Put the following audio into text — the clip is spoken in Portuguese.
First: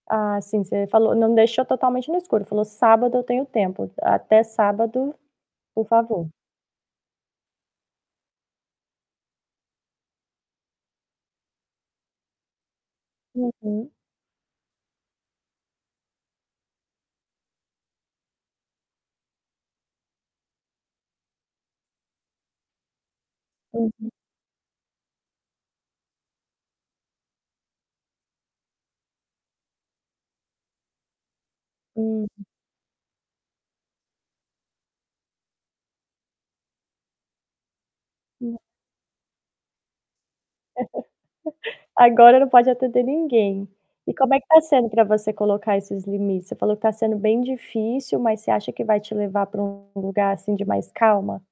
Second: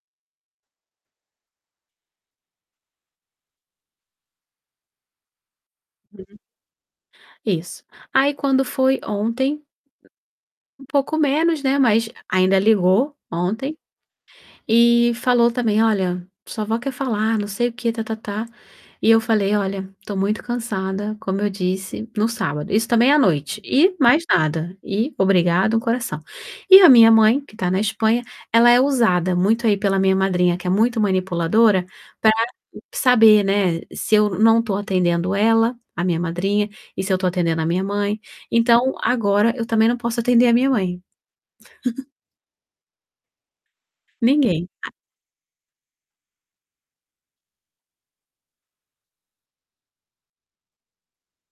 Ah, sim você falou, não deixou totalmente no escuro, falou: "Sábado eu tenho tempo, até sábado, por favor". [unintelligible] Isso. Aí quando foi ontem um pouco menos, né, mas ainda ligou ontem Uhum. e falou também: "Olha, sua avó quer falar, não sei o quê tá-tá-tá", e eu falei: "Olha, estou muito cansada, como eu disse", no sábado, isso também à noite, e Uhum. mais nada, e obrigada um coração. E a minha mãe, que está na Espanha, ela é usada muito aí pela minha madrinha, que é muito manipuladora, Uhum. para saber, né, se eu não estou atendendo ela, a minha madrinha, e se eu estou atendendo a minha mãe, Hum. então agora eu também não posso atender a minha mãe. Agora não pode atender ninguém. E como é que está Ninguém sendo a para você colocar esses limites? Você falou que está sendo bem difícil, mas você acha que vai te levar para um lugar assim de mais calma?